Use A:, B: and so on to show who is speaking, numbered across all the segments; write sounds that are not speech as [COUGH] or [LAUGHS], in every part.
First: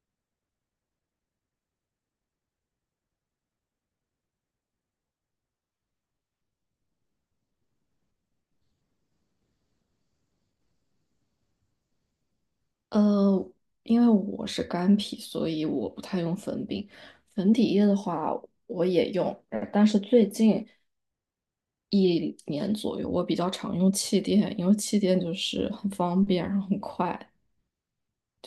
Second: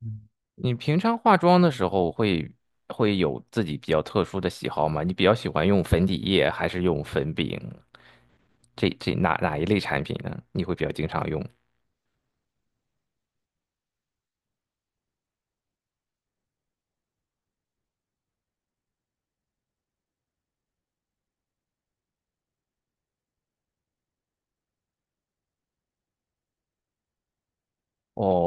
A: 嗯，你平常化妆的时候会有自己比较特殊的喜好吗？你比较喜欢用粉底液还是用粉饼？这这哪哪一类产品呢？你会比较经常用？
B: 呃，因为我是干皮，所以我不太用粉饼。粉底液的话，我也用，但是最近一年左右，我比较常用气垫，因为气垫就是很方便，然后很快，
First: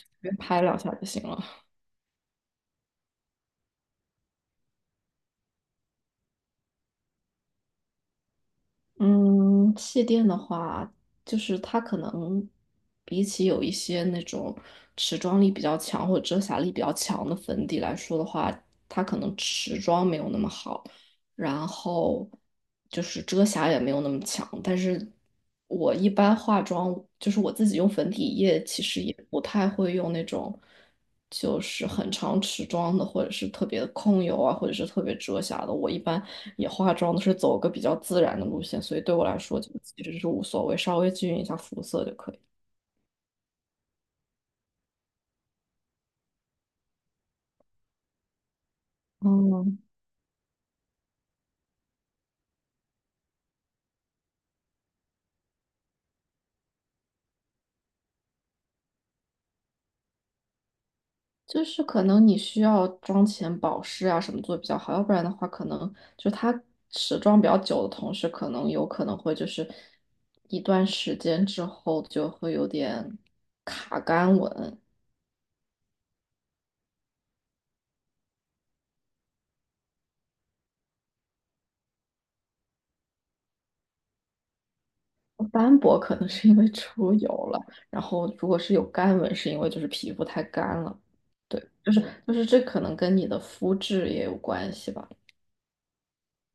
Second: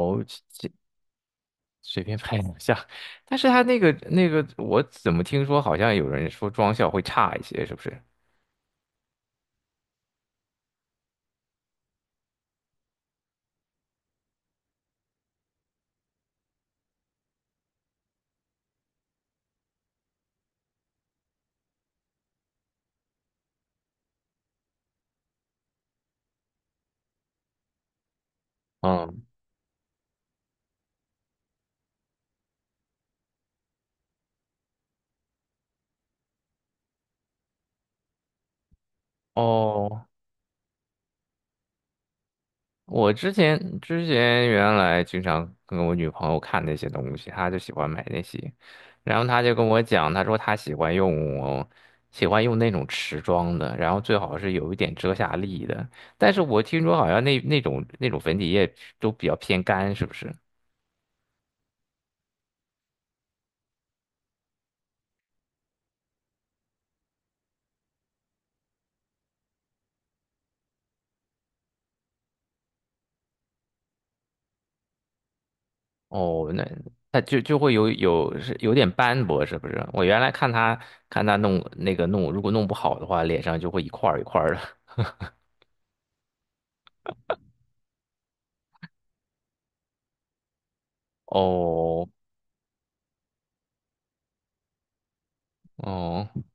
B: 随便拍
A: 这
B: 两下就行了。
A: 随便拍两下，[LAUGHS] 但是它那个，我怎么听说好像有人说妆效会差一些，是不是？
B: 嗯，气垫的话，就是它可能比起有一些那种持妆力比较强或者遮瑕力比较强的粉底来说的话，它可能持妆没有那么好。然后就是遮瑕也没有那么强。但是我一般化妆，就是我自己用粉底液，其实也
A: 嗯。
B: 不太会用那种就是很长持妆的，或者是特别控油啊，或者是特别遮瑕的。我一般也化妆都是走个比较自然的路线，所以对我来说就其
A: 哦，
B: 实是无所谓，稍微均匀一下肤色就可以。
A: 我之前原来经常跟我女朋友看那些东西，她就喜欢买那些，然后她就跟
B: 哦，
A: 我讲，她说她喜欢用喜欢用那种持妆的，然后最好是有一点遮瑕力的。但是我听说好像那种粉底液都比较偏干，是不是？
B: 就是可能你需要妆前保湿啊什么做得比较好，要不然的话，可能就它持妆比较久的同时，可能有可能会就是一段时间之后就会有点卡干纹。
A: 哦，那它就会有点斑驳，是不是？我原来看她看她弄那个弄，如果弄不好的话，脸上就会一块儿一块儿的。
B: 斑驳可能是因为出油了，然后如果是有干纹，是因为就是皮肤太干了。
A: [LAUGHS]
B: 对，就是
A: 哦
B: 这可能跟你的肤质也有关系吧。
A: 哦。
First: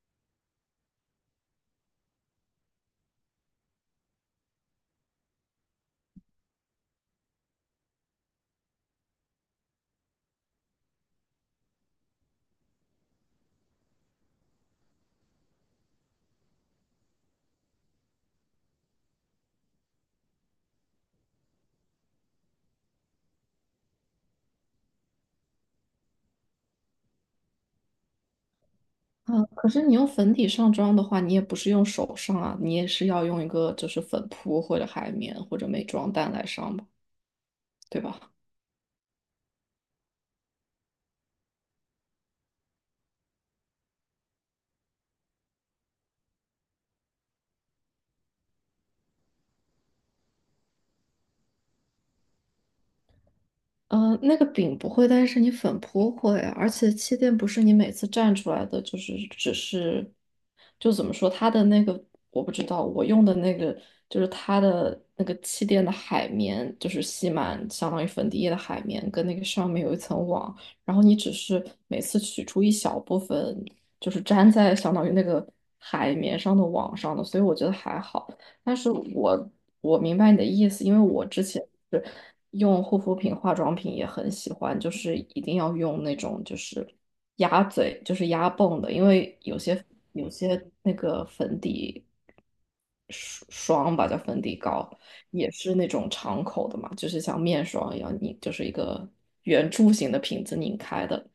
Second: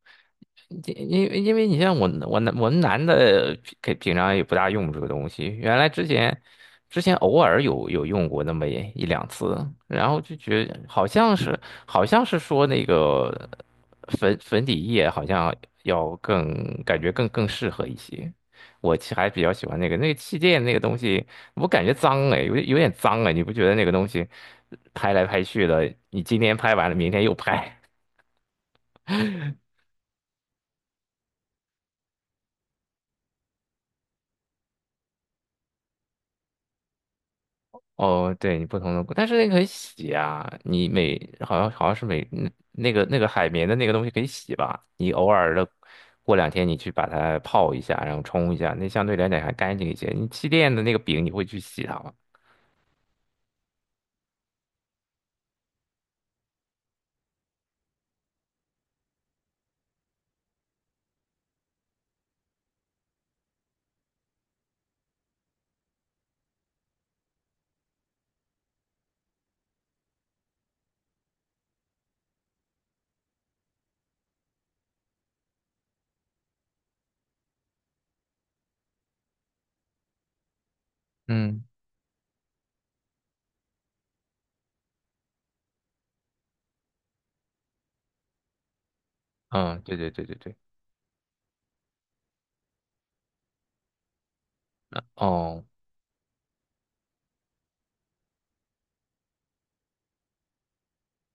A: 因为你像我我们男的平常也不大用这个东西，原来之前偶尔有用过那么一两次，然后就觉得好像是好像是说那个粉底液好像要更感觉更适合一些，我其实还比较喜欢那个气垫那个东西，我感觉脏哎，有点脏哎，你不觉得那个东西拍来拍去的，你今天拍完了，明天又拍。
B: 啊，可是你用粉底上妆的话，你也不是用手上啊，你也是要用一个就是粉扑或者海绵或者美妆蛋来上吧，对吧？
A: 哦，对你不同的，但是那个可以洗啊，你每好像是每那个海绵的那个东西可以洗吧，你偶尔的过两天你去把它泡一下，然后冲一下，那相对来讲还干净一些。你气垫的那个饼你会去洗它吗？
B: 呃，那个饼不会，但是你粉扑会，而且气垫不是你每次蘸出来的，就是只是，就怎么说，它的那个我不知道，我用的那个就是它的那个气垫的海绵，就是吸满相当于粉底液的海绵，跟那个上面有一层网，然后你只是每次取出一小部分，就是粘在相当于那个海绵上的网上的，所以我觉得还好。但是我明白你的意思，因为我之前
A: 嗯。
B: 是用护肤品、化妆品也很喜欢，就是一定要用那种就是压嘴，就是压泵的，因为有
A: 嗯，
B: 些
A: 对对对
B: 有
A: 对对，
B: 些那个粉底霜霜吧，叫粉底膏，也
A: 哦
B: 是那种敞口的嘛，就是像面霜一样，你就是一个圆柱形的瓶子拧开的，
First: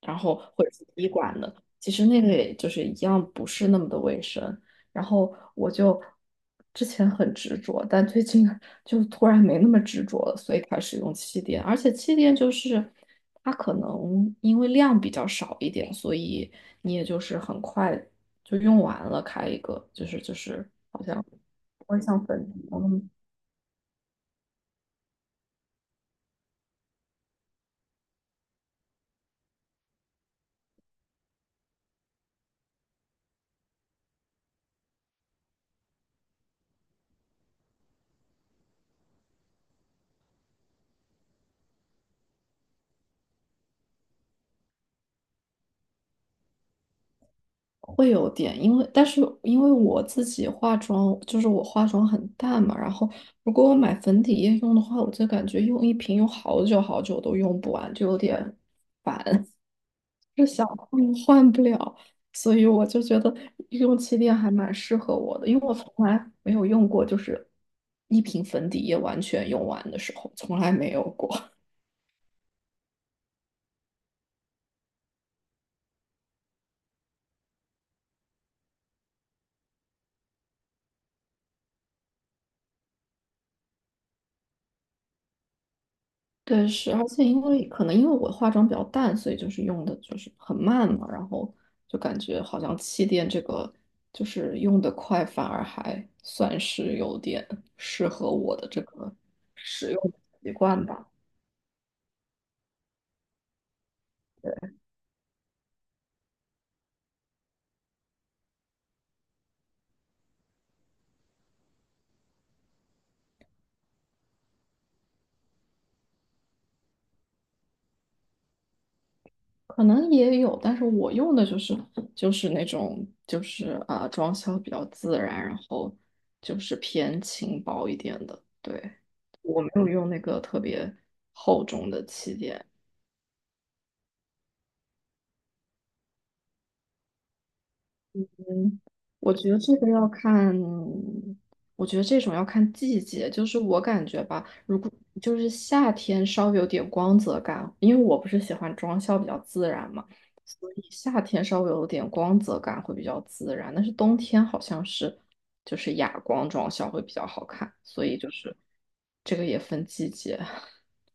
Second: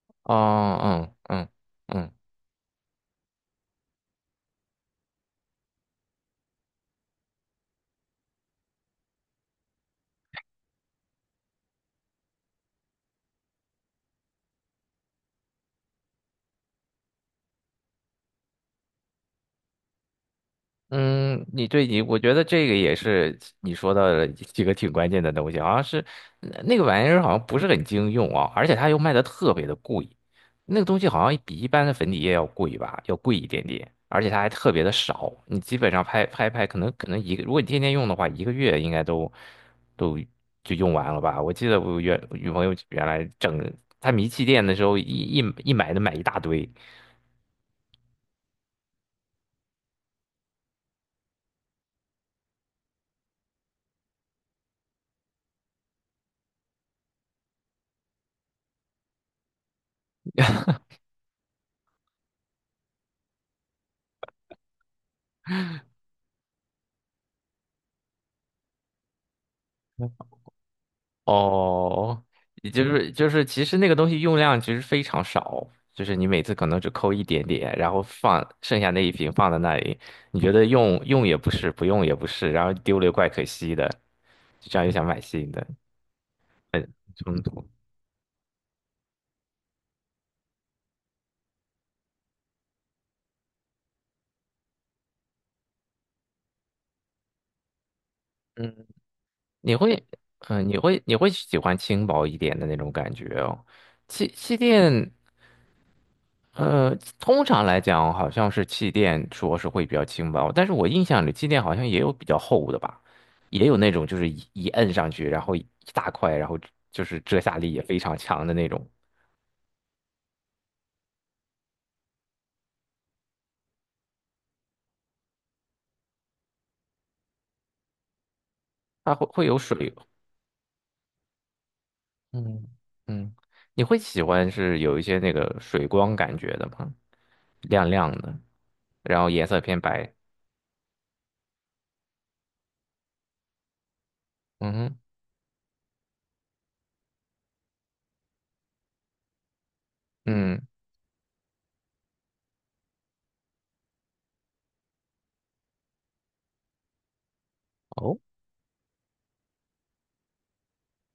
B: 然后或者
A: 哦
B: 是滴
A: 嗯
B: 管
A: 嗯
B: 的，其实
A: 嗯。
B: 那个也就是一样，不是那么的卫生。然后我就之前很执着，但最近就突然没那么执着了，所以开始用气垫。而且气垫就是它可能因为量比较少一点，所以你也就是很快就用完了，开一个就是好像
A: 嗯，你
B: 不
A: 对你，
B: 会
A: 我
B: 像
A: 觉得
B: 粉底
A: 这个
B: 那
A: 也
B: 么
A: 是你说到的几个挺关键的东西，好像是呃那个玩意儿好像不是很经用啊，而且它又卖的特别的贵，那个东西好像比一般的粉底液要贵吧，要贵一点点，而且它还特别的少，你基本上拍拍拍，可能一个，如果你天天用的话，一个月应该都就用完了吧。我记得我原女朋友原来整她迷气垫的时候，一买都买一大堆。
B: 会有点，因为但是因为我自己化妆，就是我化妆很淡嘛，然后如果我买粉底液用的话，我就感觉用一瓶用好久好久都用不完，就有点是想换换不了，所以我就觉得用气垫还蛮适合我的，因为我从来没有用过，就是一瓶粉底液完全用完的时候，从来没有过。[LAUGHS]
A: 哦，也就是就是，其实那个东西用量其实非常少，就是你每次可能只抠一点点，然后放剩下那一瓶放在那里，你觉得用用也不是，不用也不是，然后丢了又怪可惜的，就这样又想买新的，
B: 对，是，而且
A: 冲
B: 因
A: 突。
B: 为可能因为我化妆比较淡，所以就是用的就是很慢嘛，然后就感觉好像气垫这个就是用的快，反而还算是有点适合我的这
A: 嗯，
B: 个
A: 你
B: 使
A: 会，
B: 用习
A: 嗯、你
B: 惯
A: 会
B: 吧。
A: 你会喜欢轻薄一点的那种感觉哦。气垫。呃，通常来讲，好像是气垫说是会比较轻薄，但是我印象里气垫好像也有比较厚的吧，也有那种就是一摁上去，然后一大块，然后就是遮瑕力也非常强的那种，
B: 可能也有，但是我用的就是那种就是装修比较自然，然后就是偏轻薄一点的。对，
A: 它会有
B: 我没有
A: 水，
B: 用那个特别厚重的气垫，
A: 嗯嗯，你会喜欢是有一些那个水光感觉的吗？亮亮的，
B: 嗯，
A: 然后
B: 我
A: 颜
B: 觉得
A: 色
B: 这
A: 偏
B: 个要
A: 白，
B: 看，我觉得这种要看季节。就是我感觉吧，
A: 嗯
B: 如果
A: 哼
B: 就是夏天稍微有点光泽感，因为我不是喜欢妆效比较自然嘛，
A: 嗯。
B: 所以夏天稍微有点光泽感会比较自然。但是冬天好像是就是哑光妆效会比较好看，所
A: 哦
B: 以就是这个也分季节，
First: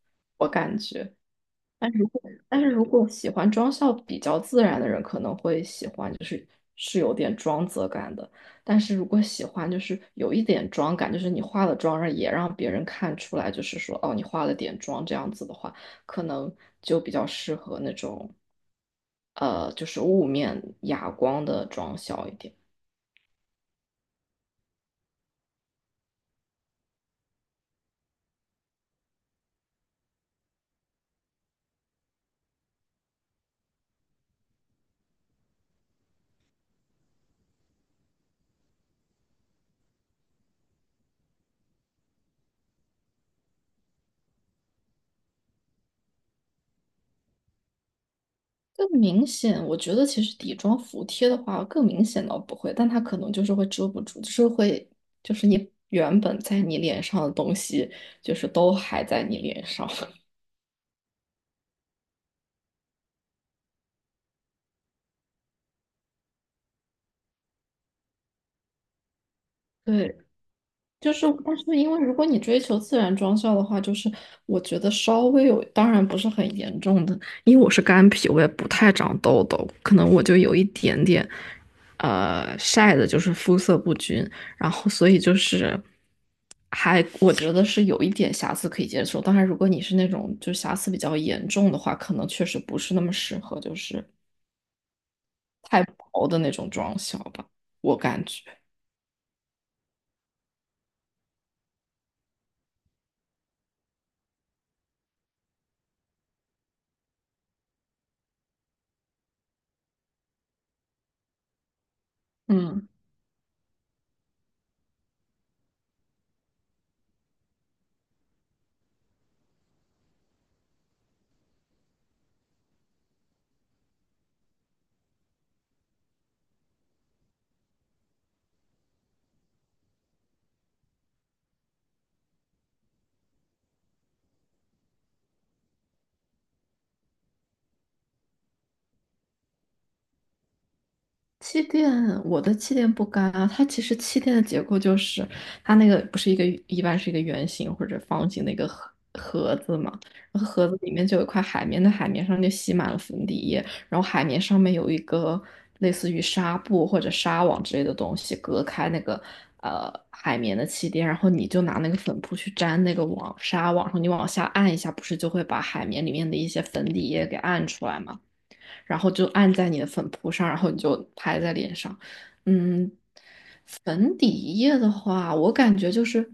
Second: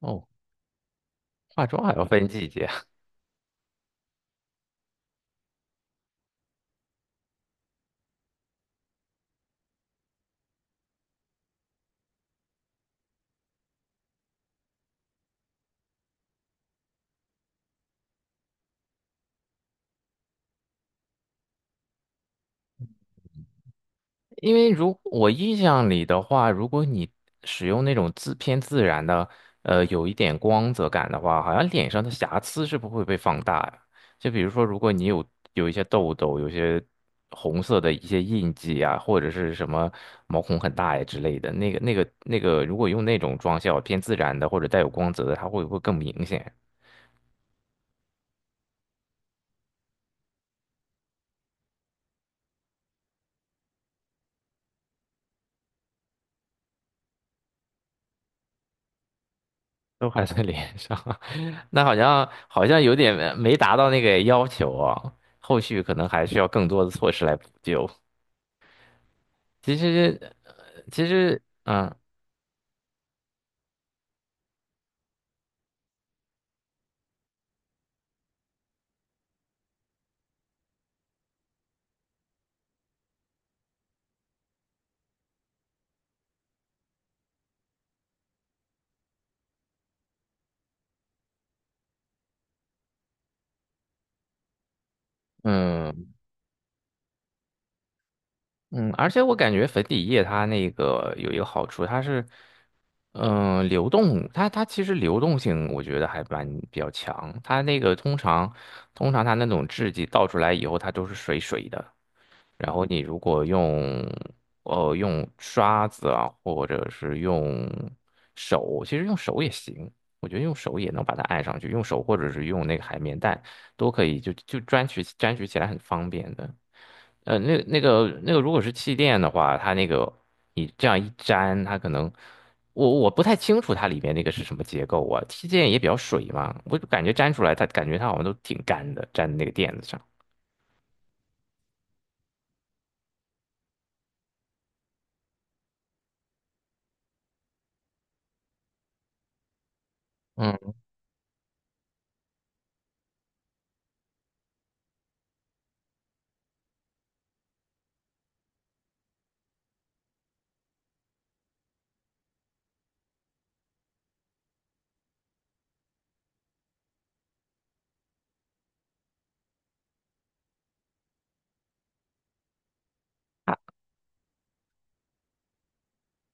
A: 哦，
B: 我感觉。
A: 化妆
B: 但
A: 还
B: 是
A: 要
B: 如果
A: 分季
B: 但
A: 节。
B: 是如果喜欢妆效比较自然的人，可能会喜欢，就是是有点妆泽感的。但是如果喜欢就是有一点妆感，就是你化了妆，让也让别人看出来，就是说哦，你化了点妆这样子的话，可能就比较适合那种就是雾面哑光的妆效一点。
A: 因为如我印象里的话，如果你使用那种自偏自然的，呃，有一点光泽感的话，好像脸上的瑕疵是不会被放大呀。就比如说，如果你有有一些痘痘，有些红色的一些印记啊，或者是什么毛孔很大呀之类的，那个，如果用那种妆效偏自然的或者带有光泽的，它会不会更明显？
B: 更明显，我觉得其实底妆服帖的话，更明显倒不会，但它可能就是会遮不住，就是会，就是你原本在你脸上的东西，就是都还在你脸上。
A: 都还
B: [LAUGHS]
A: 在脸上，[LAUGHS] 那好像有点没达到那个要求啊，后续可能还需要更多的措施来补救。其
B: 对，
A: 实，呃其
B: 就是，
A: 实，
B: 但是因
A: 嗯
B: 为如果你追求自然妆效的话，就是我觉得稍微有，当然不是很严重的，因为我是干皮，我也不太长痘痘，可能我就有一点点，晒的就是肤色不均，然后所以就是还我觉得是有一点瑕疵可以接受，当然如果你是那种就瑕疵比较严重的话，可能确实不是那么适合，就是太
A: 嗯
B: 薄的那种妆效吧，我感觉，
A: 嗯，而且我感觉粉底液它那个有一个好处，它是嗯、呃流动，它其实流动性我觉得还蛮比较强，它那个通常它那种质地倒出来以后，它都是水水的。然后
B: 嗯。
A: 你如果用呃用刷子啊，或者是用手，其实用手也行，我觉得用手也能把它按上去，用手或者是用那个海绵蛋都可以，就粘取起来很方便的。呃，那那个如果是气垫的话，它那个你这样一粘，它可能我不太清楚它里面那个是什么结构啊，气垫也比较水嘛，我就感觉粘出来它感觉它好像都挺干的，粘在那个垫子上。
B: 气垫，我的气垫不干啊。它其实气垫的结构就是，它那个不是一个一般是一个圆形或者方形的一个盒盒子嘛，然后盒
A: 嗯。
B: 子里面就有一块海绵，那海绵上就吸满了粉底液，然后海绵上面有一个类似于纱布或者纱网之类的东西隔开那个海绵的气垫，然后你就拿那个粉扑去粘那个网纱网上，你往下按一下，不是就会把海绵里面的一些粉底液给按出来嘛？然后就按在你的粉扑上，然后你就拍在脸上。嗯，
A: 啊。
B: 粉底液的话，我感觉就是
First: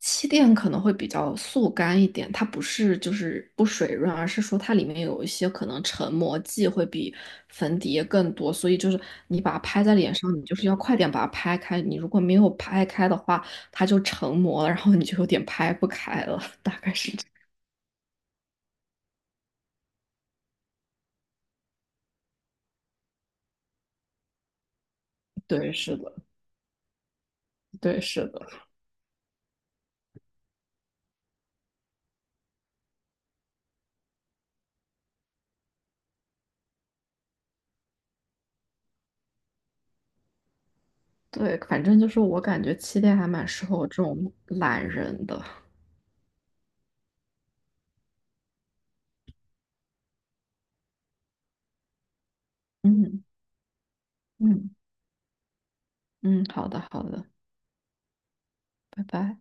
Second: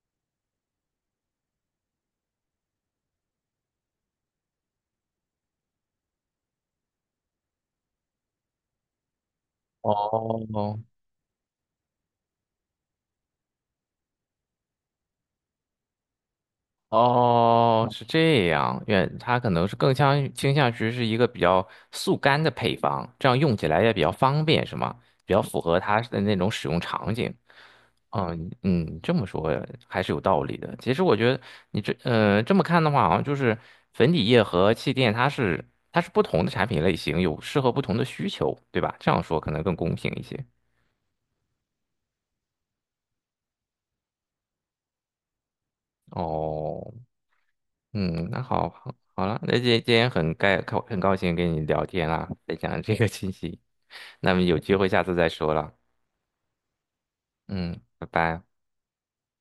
B: 气垫可能会比较速干一点，它不是就是不水润，而是说它里面有一些可能成膜剂会比粉底液更多，所以就是你把它拍在脸上，你就是要
A: 哦，
B: 快点把它拍开，你如果没有拍开的话，它就成膜了，然后你就有点拍不开了，大概是这样
A: 哦，是这样，愿它可能是更相倾向于是一个比较速干的配方，这样用起来也比较方便，是吗？比较符
B: 对，
A: 合
B: 是
A: 它
B: 的，
A: 的那种使用场景。
B: 对，是
A: 嗯
B: 的。
A: 嗯，这么说还是有道理的。其实我觉得你这呃这么看的话，好像就是粉底液和气垫，它是不同的产品类型，有适合不同的需求，对吧？这样说可能更公平一些。
B: 对，反正就是我感觉气垫还蛮适合我这种懒人的。
A: 哦。嗯，那好了，那今天很很高兴跟你聊天啦，分享这个
B: 嗯
A: 信息，那么有
B: 嗯
A: 机会下次再说了，
B: 嗯，好的好的，
A: 嗯，拜拜。
B: 拜拜。